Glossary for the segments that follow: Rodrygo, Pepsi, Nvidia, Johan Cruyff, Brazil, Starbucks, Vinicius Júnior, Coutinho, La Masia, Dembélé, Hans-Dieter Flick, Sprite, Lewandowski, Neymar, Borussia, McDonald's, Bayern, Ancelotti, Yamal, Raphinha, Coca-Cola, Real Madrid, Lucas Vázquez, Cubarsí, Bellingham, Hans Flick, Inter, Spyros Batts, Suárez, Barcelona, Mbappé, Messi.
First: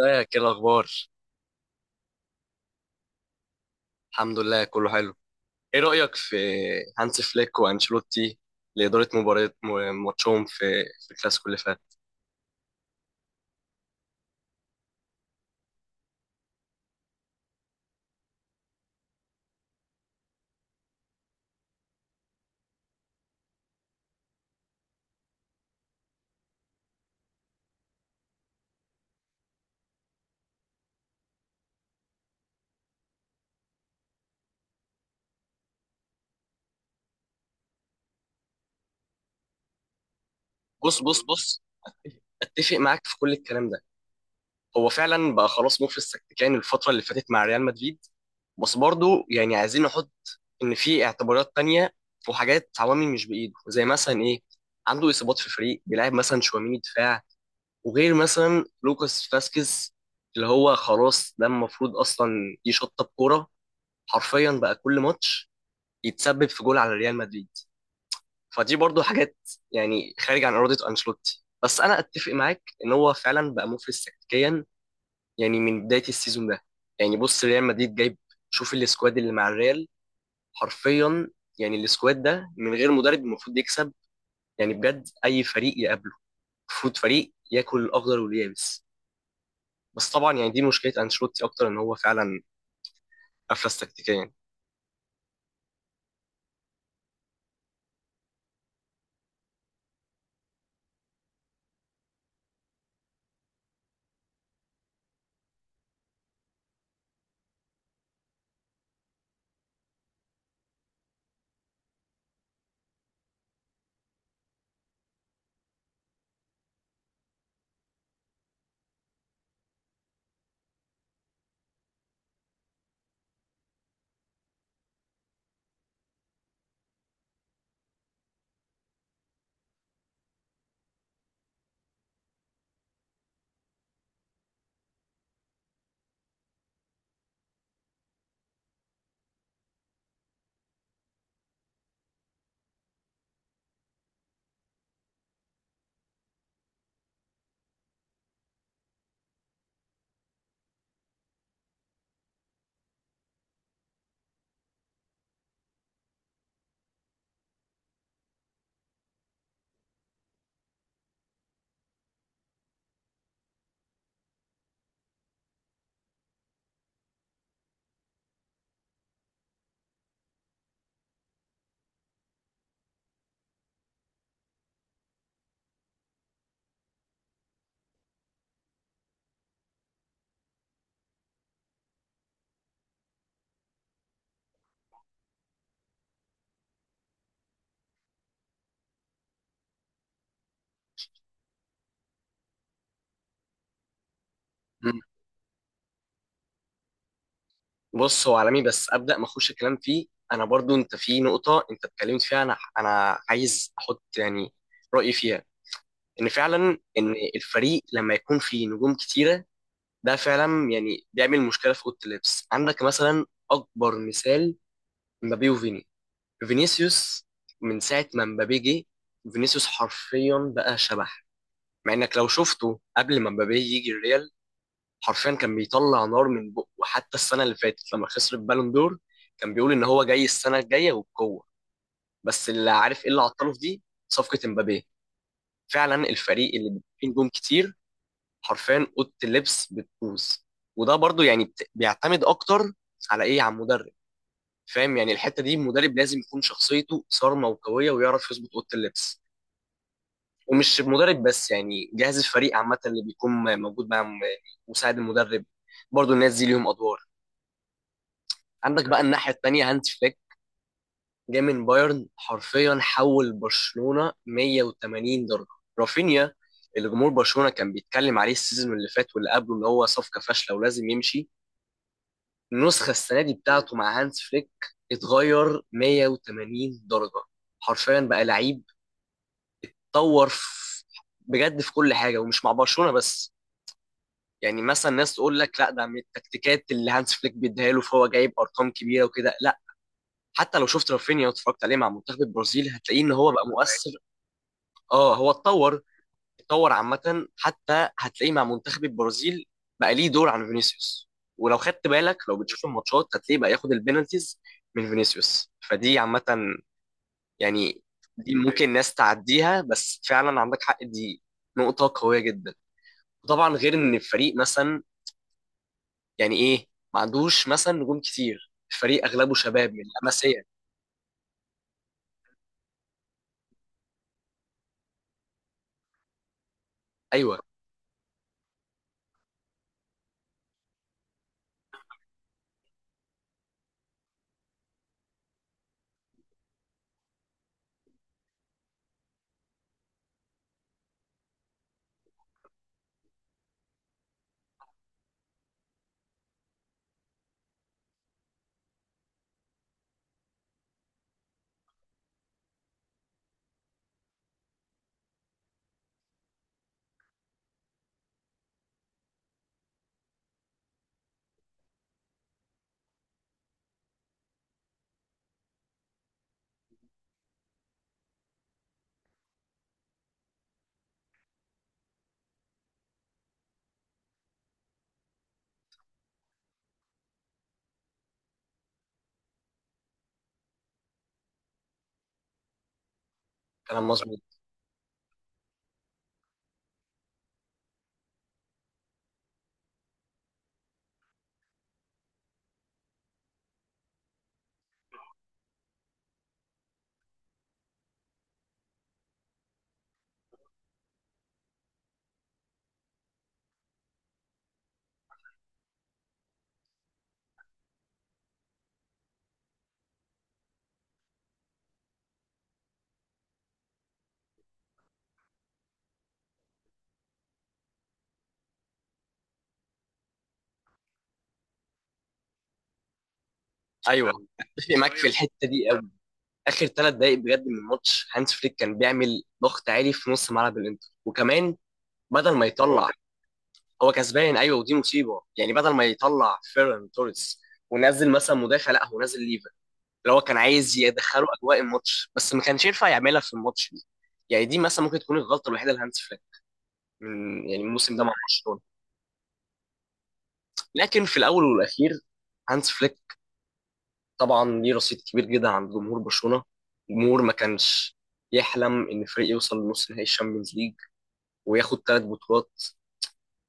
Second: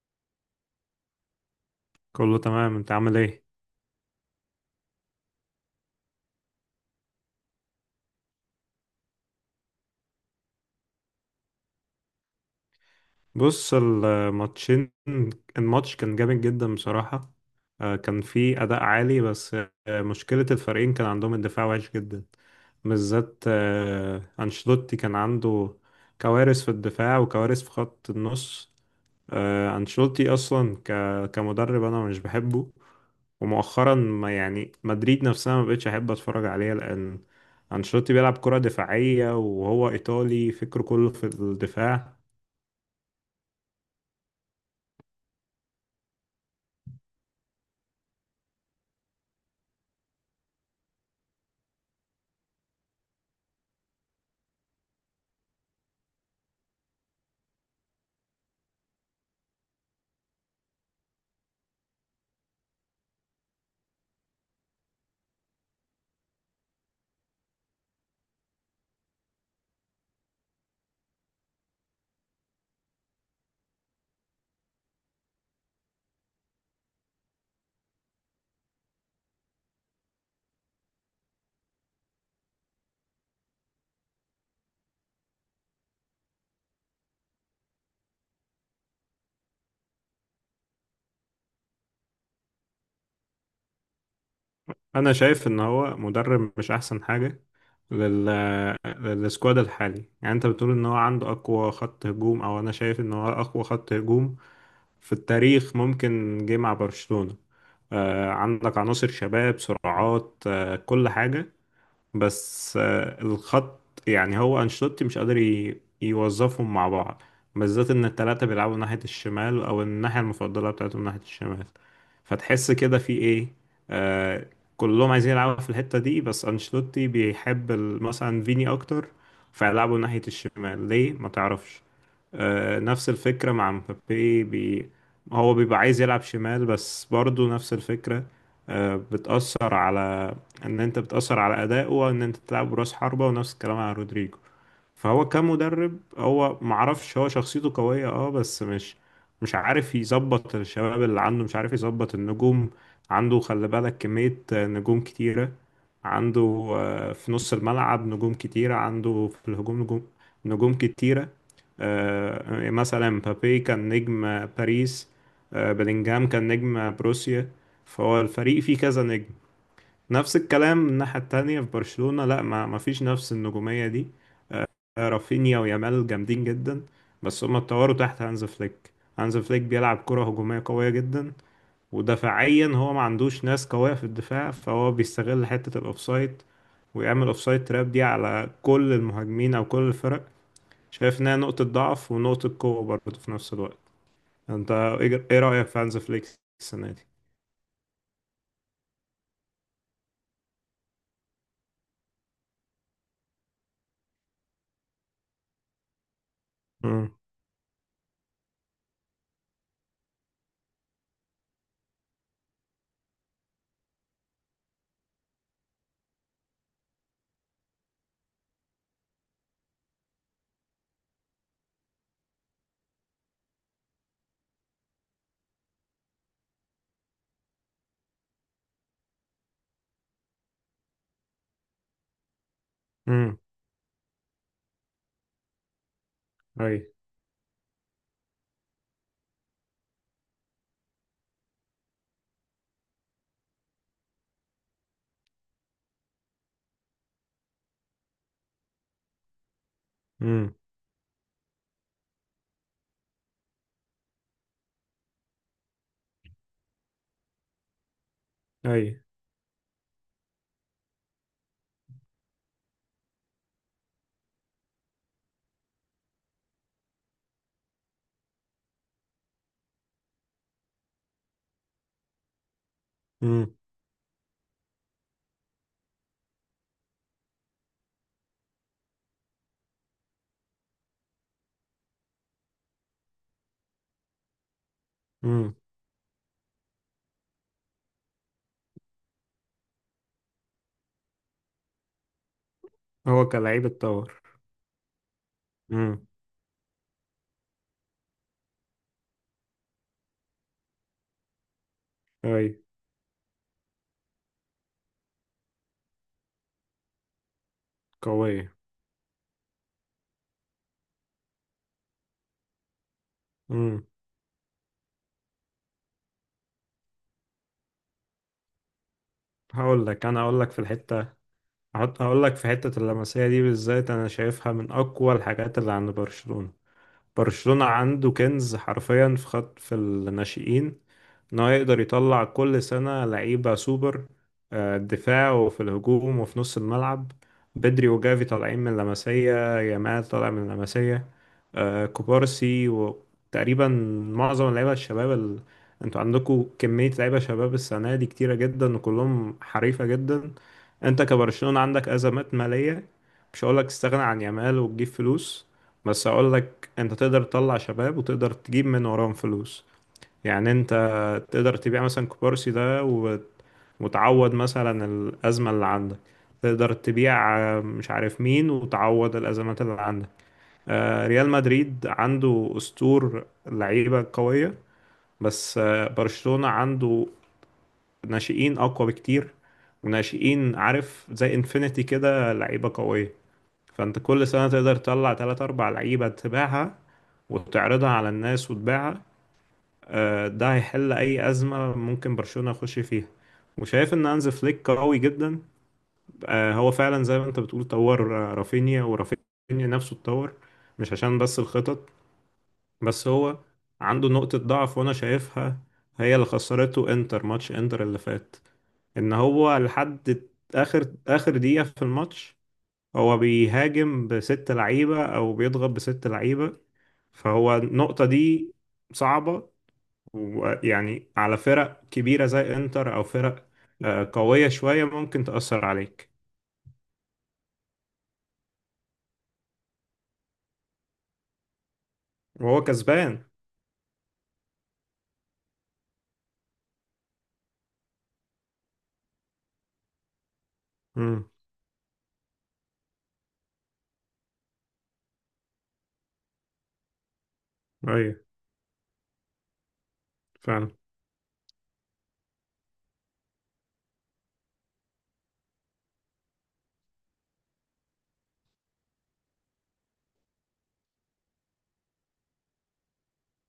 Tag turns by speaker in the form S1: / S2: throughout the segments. S1: ازيك؟ ايه الاخبار؟
S2: كله تمام، انت عامل ايه؟
S1: الحمد لله، كله حلو. ايه رايك في هانس فليك وانشيلوتي لاداره ماتشهم في الكلاسيكو اللي فات؟
S2: بص الماتشين الماتش كان جامد جدا بصراحة. كان فيه أداء عالي، بس مشكلة الفريقين كان عندهم الدفاع وحش جدا. بالذات أنشيلوتي كان عنده كوارث في الدفاع وكوارث في خط النص. آه، أنشيلوتي أصلا ك... كمدرب أنا مش بحبه، ومؤخرا ما يعني مدريد نفسها ما بقتش أحب أتفرج عليها، لأن أنشيلوتي بيلعب كرة دفاعية، وهو إيطالي فكره
S1: بص
S2: كله
S1: بص
S2: في
S1: بص،
S2: الدفاع.
S1: اتفق معاك في كل الكلام ده. هو فعلا بقى خلاص مفلس تكتيكيا الفتره اللي فاتت مع ريال مدريد، بس برضو يعني عايزين نحط ان في اعتبارات تانية وحاجات عوامل مش بايده، زي مثلا ايه؟ عنده اصابات في الفريق، بيلعب مثلا شواميني دفاع، وغير مثلا لوكاس فاسكيز اللي هو خلاص ده المفروض اصلا يشطب كوره، حرفيا بقى كل ماتش يتسبب في جول على ريال مدريد. فدي برضو حاجات يعني خارج عن إرادة أنشيلوتي، بس أنا أتفق معاك إن هو فعلا بقى مفلس تكتيكيا يعني من بداية السيزون ده. يعني بص، ريال مدريد جايب، شوف السكواد اللي مع الريال، حرفيا يعني السكواد ده من غير مدرب المفروض يكسب، يعني بجد أي فريق يقابله المفروض فريق ياكل الأخضر واليابس. بس طبعا يعني دي مشكلة أنشيلوتي أكتر، إن هو فعلا أفلس تكتيكيا.
S2: أنا شايف إن هو مدرب مش أحسن حاجة لل... للسكواد الحالي. يعني أنت بتقول إن هو عنده أقوى خط هجوم، أو أنا شايف إن هو أقوى خط هجوم في التاريخ ممكن جه مع برشلونة. عندك عناصر شباب سرعات كل حاجة. بس الخط، يعني هو أنشيلوتي مش قادر يوظفهم مع بعض، بالذات إن التلاتة بيلعبوا ناحية الشمال، أو الناحية المفضلة بتاعتهم ناحية الشمال. فتحس كده في إيه؟ آه كلهم عايزين يلعبوا في الحتة دي، بس أنشيلوتي بيحب مثلا فيني أكتر، فيلعبوا ناحية الشمال ليه ما تعرفش. نفس الفكرة مع مبابي هو بيبقى عايز يلعب شمال، بس برضو نفس الفكرة. بتأثر على إن أنت بتأثر على أدائه، وإن أنت تلعب براس حربة، ونفس الكلام على رودريجو. فهو كمدرب، هو معرفش، هو شخصيته قوية بس مش، مش عارف يظبط الشباب اللي عنده، مش عارف يظبط النجوم عنده. خلي بالك كمية نجوم كتيرة عنده، في نص الملعب نجوم كتيرة، عنده في الهجوم نجوم كتيرة. مثلا مبابي كان نجم باريس، بلينجهام كان نجم بروسيا. فهو الفريق فيه كذا نجم. نفس الكلام من الناحية التانية في برشلونة، لا ما فيش نفس النجومية دي. رافينيا ويامال جامدين جدا، بس هما اتطوروا تحت هانز فليك. هانز فليك بيلعب كرة هجومية قوية جدا، ودفاعيا هو ما عندوش ناس قوية في الدفاع، فهو بيستغل حتة الأوفسايد، ويعمل أوفسايد تراب دي على كل المهاجمين أو كل الفرق. شايف إنها نقطة ضعف ونقطة قوة برضه في نفس الوقت. أنت إيه رأيك في هانز فليك السنة دي؟
S1: بص، هو عالمي بس ابدا ما اخش الكلام فيه. انا برضو انت في نقطه انت اتكلمت فيها، انا عايز احط يعني رايي فيها. ان فعلا،
S2: امم.
S1: ان الفريق لما يكون فيه نجوم كتيره ده فعلا يعني بيعمل مشكله في اوضه اللبس. عندك مثلا اكبر مثال، مبابي وفيني، فينيسيوس. من ساعه ما مبابي جه، فينيسيوس حرفيا بقى شبح، مع انك لو شفته قبل ما مبابي يجي الريال حرفيا كان بيطلع نار من بقه. وحتى السنه اللي فاتت لما خسر البالون دور كان بيقول ان هو جاي السنه الجايه وبقوه، بس اللي عارف ايه اللي
S2: امم.
S1: عطله في دي، صفقه امبابي. فعلا الفريق اللي
S2: أي.
S1: فيه نجوم كتير حرفيا اوضه اللبس بتبوظ، وده برضو يعني بيعتمد اكتر على ايه، على المدرب. فاهم يعني الحته دي المدرب لازم يكون شخصيته صارمه وقويه ويعرف يظبط اوضه اللبس،
S2: امم.
S1: ومش المدرب بس، يعني جهاز الفريق عامه اللي بيكون موجود مع مساعد المدرب، برضو الناس دي ليهم ادوار. عندك بقى
S2: أي.
S1: الناحية التانية هانز فليك، جاي من بايرن حرفيا حول برشلونة 180 درجة. رافينيا اللي جمهور برشلونة كان بيتكلم عليه السيزون اللي فات واللي قبله ان هو صفقة فاشلة ولازم يمشي، النسخة السنة دي
S2: امم.
S1: بتاعته مع هانز فليك اتغير 180 درجة، حرفيا بقى لعيب، طور في- بجد في كل حاجة، ومش مع برشلونة بس. يعني مثلا ناس تقول
S2: امم.
S1: لك لا ده من التكتيكات اللي هانز فليك بيديها له فهو جايب ارقام كبيره وكده، حتى لو شفت رافينيا واتفرجت عليه مع منتخب البرازيل هتلاقيه ان
S2: هو
S1: هو بقى أيوة
S2: كلاعب
S1: مؤثر.
S2: اتطور.
S1: اه، هو اتطور،
S2: امم.
S1: اتطور عامة، حتى هتلاقيه مع منتخب البرازيل بقى ليه دور عن فينيسيوس. ولو خدت بالك لو
S2: أي.
S1: بتشوف الماتشات هتلاقيه بقى ياخد البينالتيز من فينيسيوس. فدي عامة يعني، دي
S2: قوية.
S1: ممكن ناس تعديها بس فعلا عندك حق، دي نقطة قوية جدا. وطبعا غير ان الفريق مثلا، يعني ايه، ما عندوش مثلا نجوم كتير، الفريق اغلبه شباب من
S2: هقول لك، انا هقول
S1: لاماسيا.
S2: لك في الحته، هقول لك في حته اللمسيه دي بالذات. انا شايفها من اقوى الحاجات اللي عند برشلونه.
S1: ايوه،
S2: برشلونة عنده كنز حرفيا في الناشئين، ان هو يقدر يطلع كل سنة لعيبة سوبر، دفاع وفي الهجوم وفي نص الملعب. بدري وجافي طالعين من لاماسيا، يامال طالع من لاماسيا، كوبارسي، وتقريبا معظم اللعيبة الشباب انتوا عندكم كمية لعيبة شباب السنة دي كتيرة جدا، وكلهم حريفة جدا. انت كبرشلونة عندك أزمات مالية، مش هقولك تستغنى عن يامال وتجيب فلوس، بس هقولك انت تقدر تطلع شباب وتقدر تجيب من وراهم فلوس. يعني انت تقدر تبيع مثلا كوبارسي ده وتعوض مثلا الأزمة اللي عندك. تقدر تبيع مش عارف مين، وتعوض الأزمات اللي عندك. ريال مدريد عنده أسطور لعيبة قوية، بس برشلونة عنده ناشئين أقوى بكتير، وناشئين، عارف، زي انفينيتي كده، لعيبة قوية.
S1: كلام
S2: فانت كل
S1: مظبوط.
S2: سنة تقدر تطلع تلات أربع لعيبة تبيعها، وتعرضها على الناس وتبيعها. ده هيحل أي أزمة ممكن برشلونة يخش فيها. وشايف إن هانز فليك قوي جدا، هو فعلا زي ما أنت بتقول طور رافينيا، ورافينيا نفسه اتطور، مش عشان بس الخطط. بس هو عنده نقطة ضعف وأنا شايفها، هي اللي خسرته إنتر، ماتش إنتر اللي فات. إن هو لحد آخر آخر دقيقة في الماتش، هو بيهاجم بست لعيبة أو بيضغط بست لعيبة، فهو النقطة دي صعبة، ويعني على فرق كبيرة زي إنتر أو فرق
S1: ايوه،
S2: قوية
S1: اتفق
S2: شوية،
S1: معاك في، ايوه،
S2: ممكن
S1: الحته
S2: تأثر
S1: دي قوي.
S2: عليك.
S1: اخر 3 دقائق بجد من الماتش هانس فليك كان بيعمل ضغط عالي في نص ملعب الانتر، وكمان بدل ما هو
S2: وهو
S1: يطلع.
S2: كسبان.
S1: هو كسبان، ايوه، ودي مصيبه، يعني بدل ما يطلع فيران توريس ونزل مثلا مدافع، لا هو نزل ليفا اللي هو كان عايز يدخله
S2: امم.
S1: اجواء الماتش، بس ما كانش ينفع يعملها في الماتش دي. يعني دي مثلا ممكن تكون الغلطه الوحيده لهانس فليك من يعني الموسم ده مع
S2: أيوة،
S1: برشلونه.
S2: فعلا.
S1: لكن في الاول والاخير هانس فليك طبعا ليه رصيد كبير جدا عند جمهور برشلونة، جمهور ما كانش يحلم ان فريق يوصل لنص نهائي الشامبيونز ليج وياخد 3 بطولات.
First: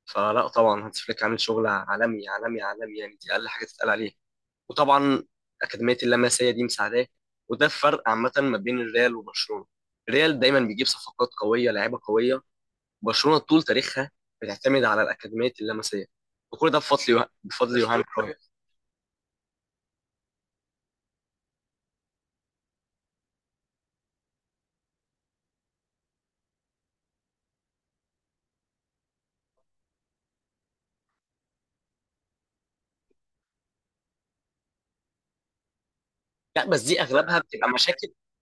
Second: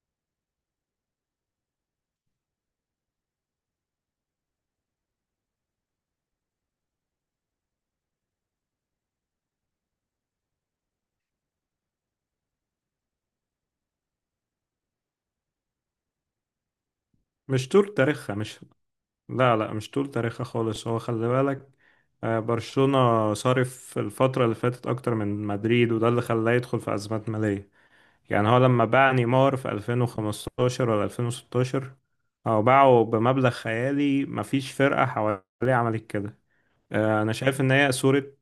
S1: فلا طبعا هانز فليك عامل شغل عالمي عالمي عالمي، يعني دي اقل حاجه تتقال عليه. وطبعا اكاديميه اللمسيه دي مساعداه، وده الفرق عامه ما بين الريال وبرشلونه، الريال دايما بيجيب صفقات قويه لعيبه قويه، برشلونه طول تاريخها بتعتمد على الاكاديميه اللمسيه، وكل ده بفضل
S2: مش
S1: مش
S2: طول
S1: يوهان
S2: تاريخها
S1: كرويف.
S2: مش لا لا، مش طول تاريخها خالص. هو خلي بالك برشلونة صارف الفترة اللي فاتت أكتر من مدريد، وده اللي خلاه يدخل في أزمات مالية. يعني هو لما باع نيمار في 2015 ولا 2016، هو باعه بمبلغ خيالي مفيش فرقة حواليه عملت كده.
S1: لا، بس دي
S2: أنا
S1: اغلبها
S2: شايف
S1: بتبقى
S2: إن هي
S1: مشاكل،
S2: صورة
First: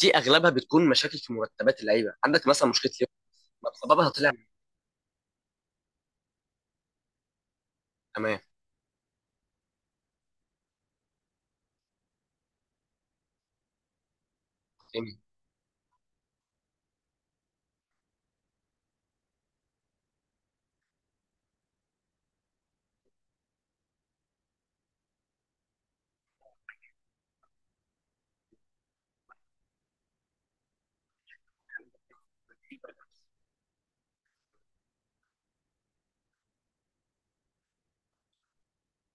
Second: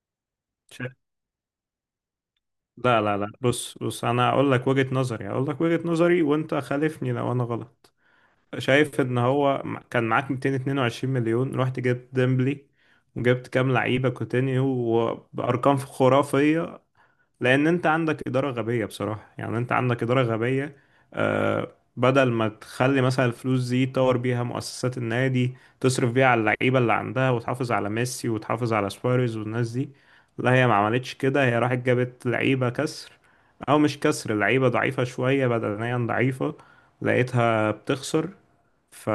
S1: دي اغلبها بتكون
S2: شا-
S1: مشاكل في مرتبات اللعيبه، عندك مثلا مشكله
S2: لا لا لا،
S1: ليفربول
S2: بص بص،
S1: سببها
S2: أنا
S1: طلع.
S2: أقول لك وجهة نظري، وأنت خالفني لو أنا غلط.
S1: تمام،
S2: شايف إن هو كان معاك 222 مليون، رحت جبت ديمبلي وجبت كام لعيبة كوتينيو
S1: فاهمني.
S2: وبأرقام خرافية، لان انت عندك اداره غبيه بصراحه، يعني انت عندك اداره غبيه. بدل ما تخلي مثلا الفلوس دي تطور بيها مؤسسات النادي، تصرف بيها على اللعيبه اللي عندها، وتحافظ على ميسي وتحافظ على سواريز والناس دي. لا، هي ما عملتش كده، هي راحت جابت لعيبه كسر، او مش كسر، لعيبه ضعيفه شويه، بدنيا ضعيفه، لقيتها بتخسر. ف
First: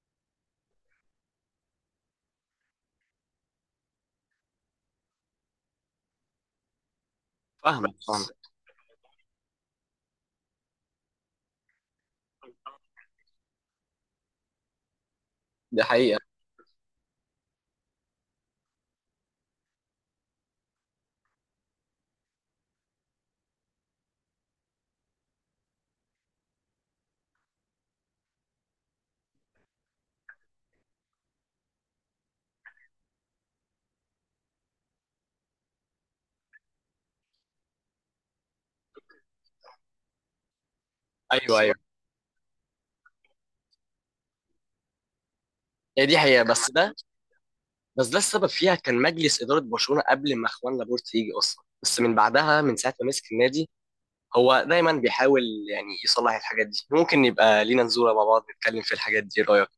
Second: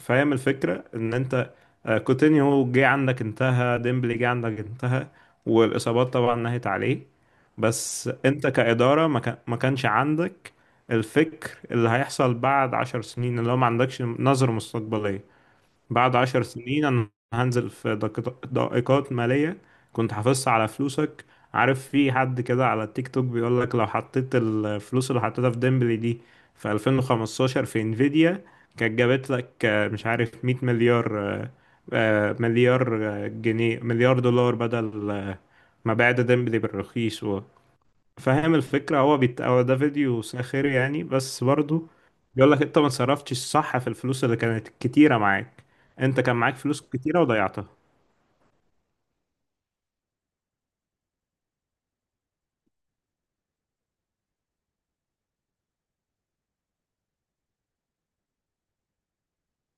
S2: فاهم الفكرة، ان انت كوتينيو جه عندك انتهى، ديمبلي جه عندك انتهى، والاصابات طبعا نهت عليه.
S1: فاهمك
S2: بس
S1: فاهمك
S2: انت
S1: بس،
S2: كإدارة ما كانش عندك الفكر اللي هيحصل بعد 10 سنين، اللي هو ما عندكش نظرة مستقبلية.
S1: ده
S2: بعد
S1: حقيقه.
S2: 10 سنين، أنا هنزل في دقيقات مالية كنت حافظها على فلوسك. عارف، في حد كده على التيك توك بيقول لك لو حطيت الفلوس اللي حطيتها في ديمبلي دي في 2015 في انفيديا، كانت جابت لك مش عارف، 100 مليار، مليار جنيه، مليار دولار، بدل ما بعد ديمبلي بالرخيص. فاهم الفكرة؟ هو ده فيديو ساخر يعني، بس
S1: ايوه ايوه،
S2: برضو بيقول لك انت ما صرفتش الصح في الفلوس اللي كانت كتيرة معاك.
S1: هي دي
S2: انت كان
S1: حقيقه
S2: معاك
S1: بس
S2: فلوس
S1: ده
S2: كتيرة وضيعتها.
S1: بس ده السبب فيها كان مجلس اداره برشلونه قبل ما اخوان لابورت يجي اصلا، بس من بعدها من ساعه ما مسك النادي هو دايما بيحاول يعني يصلح الحاجات دي. ممكن يبقى لينا نزوره مع بعض نتكلم في الحاجات دي، إيه رايك؟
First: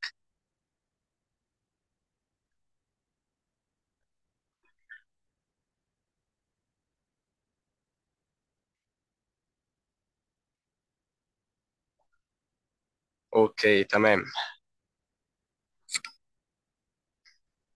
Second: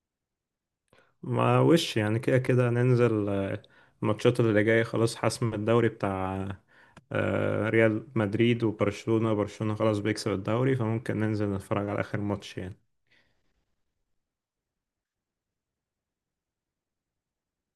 S2: ما وش يعني، كده كده ننزل الماتشات اللي جاية. خلاص، حسم الدوري بتاع ريال مدريد وبرشلونة، برشلونة خلاص بيكسب الدوري، فممكن ننزل نتفرج على آخر ماتش يعني.
S1: اوكي، تمام.